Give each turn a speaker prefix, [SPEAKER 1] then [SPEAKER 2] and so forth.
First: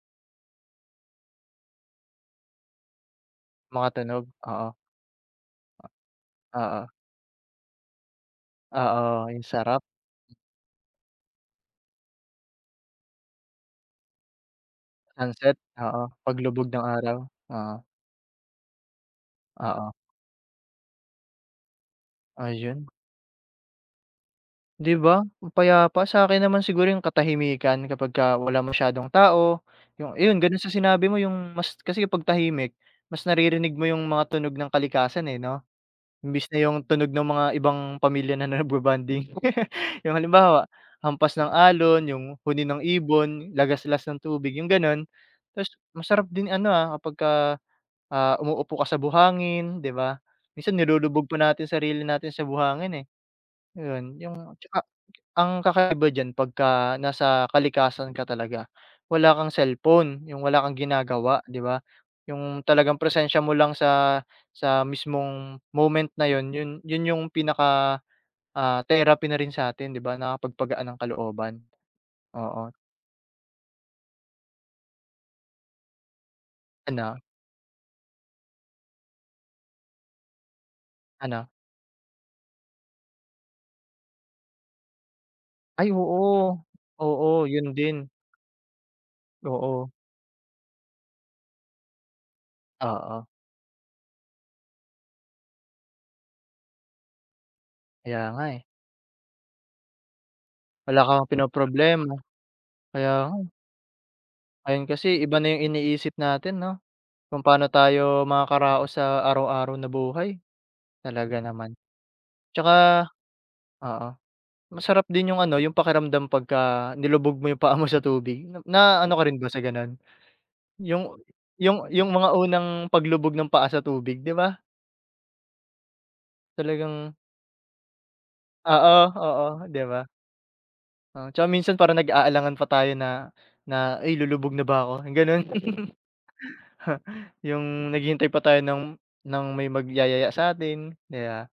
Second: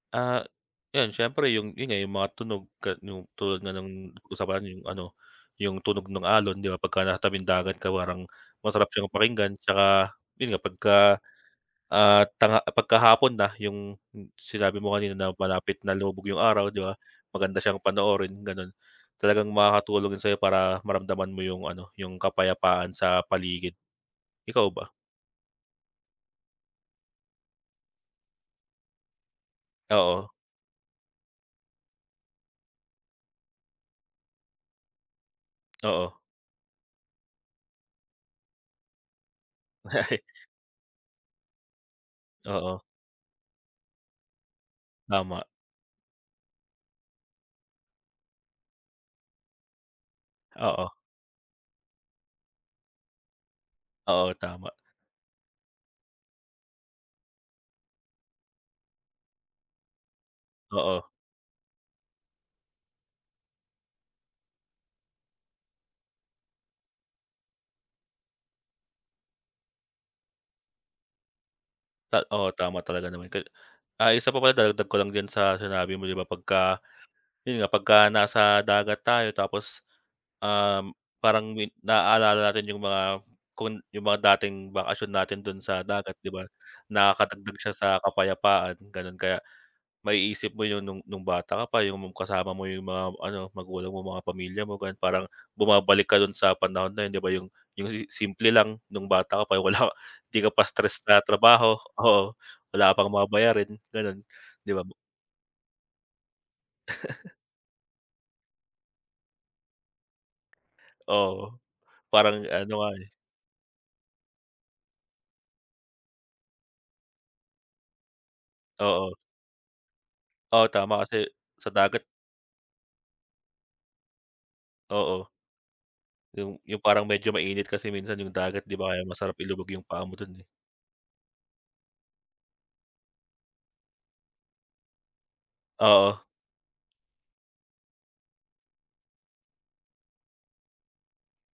[SPEAKER 1] Ah yun, siyempre yung yun nga yung mga tunog ka nu tulad nga
[SPEAKER 2] Mga
[SPEAKER 1] nung
[SPEAKER 2] tunog,
[SPEAKER 1] usapan natin,
[SPEAKER 2] oo.
[SPEAKER 1] yung ano, yung tunog nung alon di ba
[SPEAKER 2] Oo.
[SPEAKER 1] pag natabing dagat ka parang masarap siyang
[SPEAKER 2] Oo, yung
[SPEAKER 1] pakinggan,
[SPEAKER 2] sarap.
[SPEAKER 1] tsaka yun nga pagka, ah, tang ah, pagkahapon na yung sinabi mo kanina na
[SPEAKER 2] Sunset,
[SPEAKER 1] malapit na
[SPEAKER 2] oo
[SPEAKER 1] lumubog 'yung
[SPEAKER 2] paglubog
[SPEAKER 1] araw 'di
[SPEAKER 2] ng
[SPEAKER 1] ba?
[SPEAKER 2] araw,
[SPEAKER 1] Maganda
[SPEAKER 2] oo.
[SPEAKER 1] siyang panoorin ganon, talagang
[SPEAKER 2] Oo.
[SPEAKER 1] makakatulong yun sa'yo para maramdaman mo yung ano yung
[SPEAKER 2] Ayun.
[SPEAKER 1] kapayapaan sa paligid. Ikaw ba?
[SPEAKER 2] 'Di ba ang payapa, sa 'kin naman siguro yung katahimikan kapagka wala masyadong tao, yung
[SPEAKER 1] Oo.
[SPEAKER 2] yun ganun sa sinabi mo yung mas kasi pag tahimik mas naririnig mo yung mga tunog ng kalikasan eh no?
[SPEAKER 1] Oo.
[SPEAKER 2] Imbis na yung tunog ng mga ibang pamilya na nagbo-bonding,
[SPEAKER 1] Ah
[SPEAKER 2] yung
[SPEAKER 1] ay.
[SPEAKER 2] halimbawa hampas ng alon, yung huni
[SPEAKER 1] Oo.
[SPEAKER 2] ng ibon, lagaslas ng tubig yung ganun.
[SPEAKER 1] Tama.
[SPEAKER 2] Tas masarap din ano, ah, kapagka, ah, umuupo ka sa buhangin 'di ba? Minsan
[SPEAKER 1] Oo.
[SPEAKER 2] nilulubog pa natin sarili natin sa buhangin eh. Yun,
[SPEAKER 1] Oo
[SPEAKER 2] yung at
[SPEAKER 1] tama.
[SPEAKER 2] saka ang kakaiba diyan, pagka nasa kalikasan ka talaga wala kang cellphone yung wala kang
[SPEAKER 1] Oo.
[SPEAKER 2] ginagawa, 'di ba? Yung talagang presensya mo lang sa sa mismong moment na yun, 'yun yun yung pinaka ah therapy na rin sa'tin di ba, nakakapagpagaan ng kalooban.
[SPEAKER 1] Ta oo
[SPEAKER 2] Oo.
[SPEAKER 1] tama talaga naman ka ay isa pa pala dadagdag ko lang din sa sinabi mo di ba pagka,
[SPEAKER 2] Ano.
[SPEAKER 1] yun nga pagka nasa dagat tayo tapos, um,
[SPEAKER 2] Ano.
[SPEAKER 1] parang win nalala natin yung mga kun yung mga dating bakasyon natin dun sa
[SPEAKER 2] Ay
[SPEAKER 1] dagat, 'di ba?
[SPEAKER 2] oo, oo
[SPEAKER 1] Nakakadagdag
[SPEAKER 2] yun
[SPEAKER 1] siya sa
[SPEAKER 2] din.
[SPEAKER 1] kapayapaan ganon, kaya
[SPEAKER 2] Oo.
[SPEAKER 1] maiisip mo yun nung nung bata ka pa yung kasama mo, yung mga
[SPEAKER 2] Oo.
[SPEAKER 1] ano magulang mo, mga pamilya mo, ganun. Parang bumabalik ka dun sa panahon na yun, di ba, yung yung si
[SPEAKER 2] Kaya nga
[SPEAKER 1] simple
[SPEAKER 2] eh.
[SPEAKER 1] lang nung bata ka pa, wala di ka pa stress
[SPEAKER 2] Wala
[SPEAKER 1] sa
[SPEAKER 2] kang
[SPEAKER 1] trabaho,
[SPEAKER 2] pinoproblema,
[SPEAKER 1] oo, wala pang
[SPEAKER 2] kaya
[SPEAKER 1] mga
[SPEAKER 2] nga eh.
[SPEAKER 1] bayarin ganon. 'Di ba
[SPEAKER 2] Ngayon
[SPEAKER 1] bo
[SPEAKER 2] kasi iba na yung iniisip natin no, kung paano tayo makakaraos sa araw-araw na buhay, talaga
[SPEAKER 1] Oo
[SPEAKER 2] naman.
[SPEAKER 1] parang ano nga
[SPEAKER 2] 'Tsaka
[SPEAKER 1] eh.
[SPEAKER 2] oo masarap din yung ano yung pakiramdam pagka nilubog mo yung paa mo sa tubig, na
[SPEAKER 1] Oo.
[SPEAKER 2] ano ka rin ba sa ganun?
[SPEAKER 1] Oo tama
[SPEAKER 2] 'Yung
[SPEAKER 1] kasi sa
[SPEAKER 2] yung
[SPEAKER 1] dagat,
[SPEAKER 2] yung mga unang paglubog ng paa sa tubig 'di ba?
[SPEAKER 1] Oo. 'Yung yung parang
[SPEAKER 2] Talagang
[SPEAKER 1] medyo mainit kasi minsan yung dagat 'di
[SPEAKER 2] Oo,
[SPEAKER 1] ba, kaya masarap
[SPEAKER 2] oo,
[SPEAKER 1] ilubog
[SPEAKER 2] di
[SPEAKER 1] yung
[SPEAKER 2] ba?
[SPEAKER 1] paa mo dun eh.
[SPEAKER 2] O, tsaka minsan parang nag-aalangan pa tayo na na ay lulubog na ba ako, yung ganun.
[SPEAKER 1] Oo.
[SPEAKER 2] Ha, yung naghihintay pa tayo ng ng may magyayaya sa'tin, aya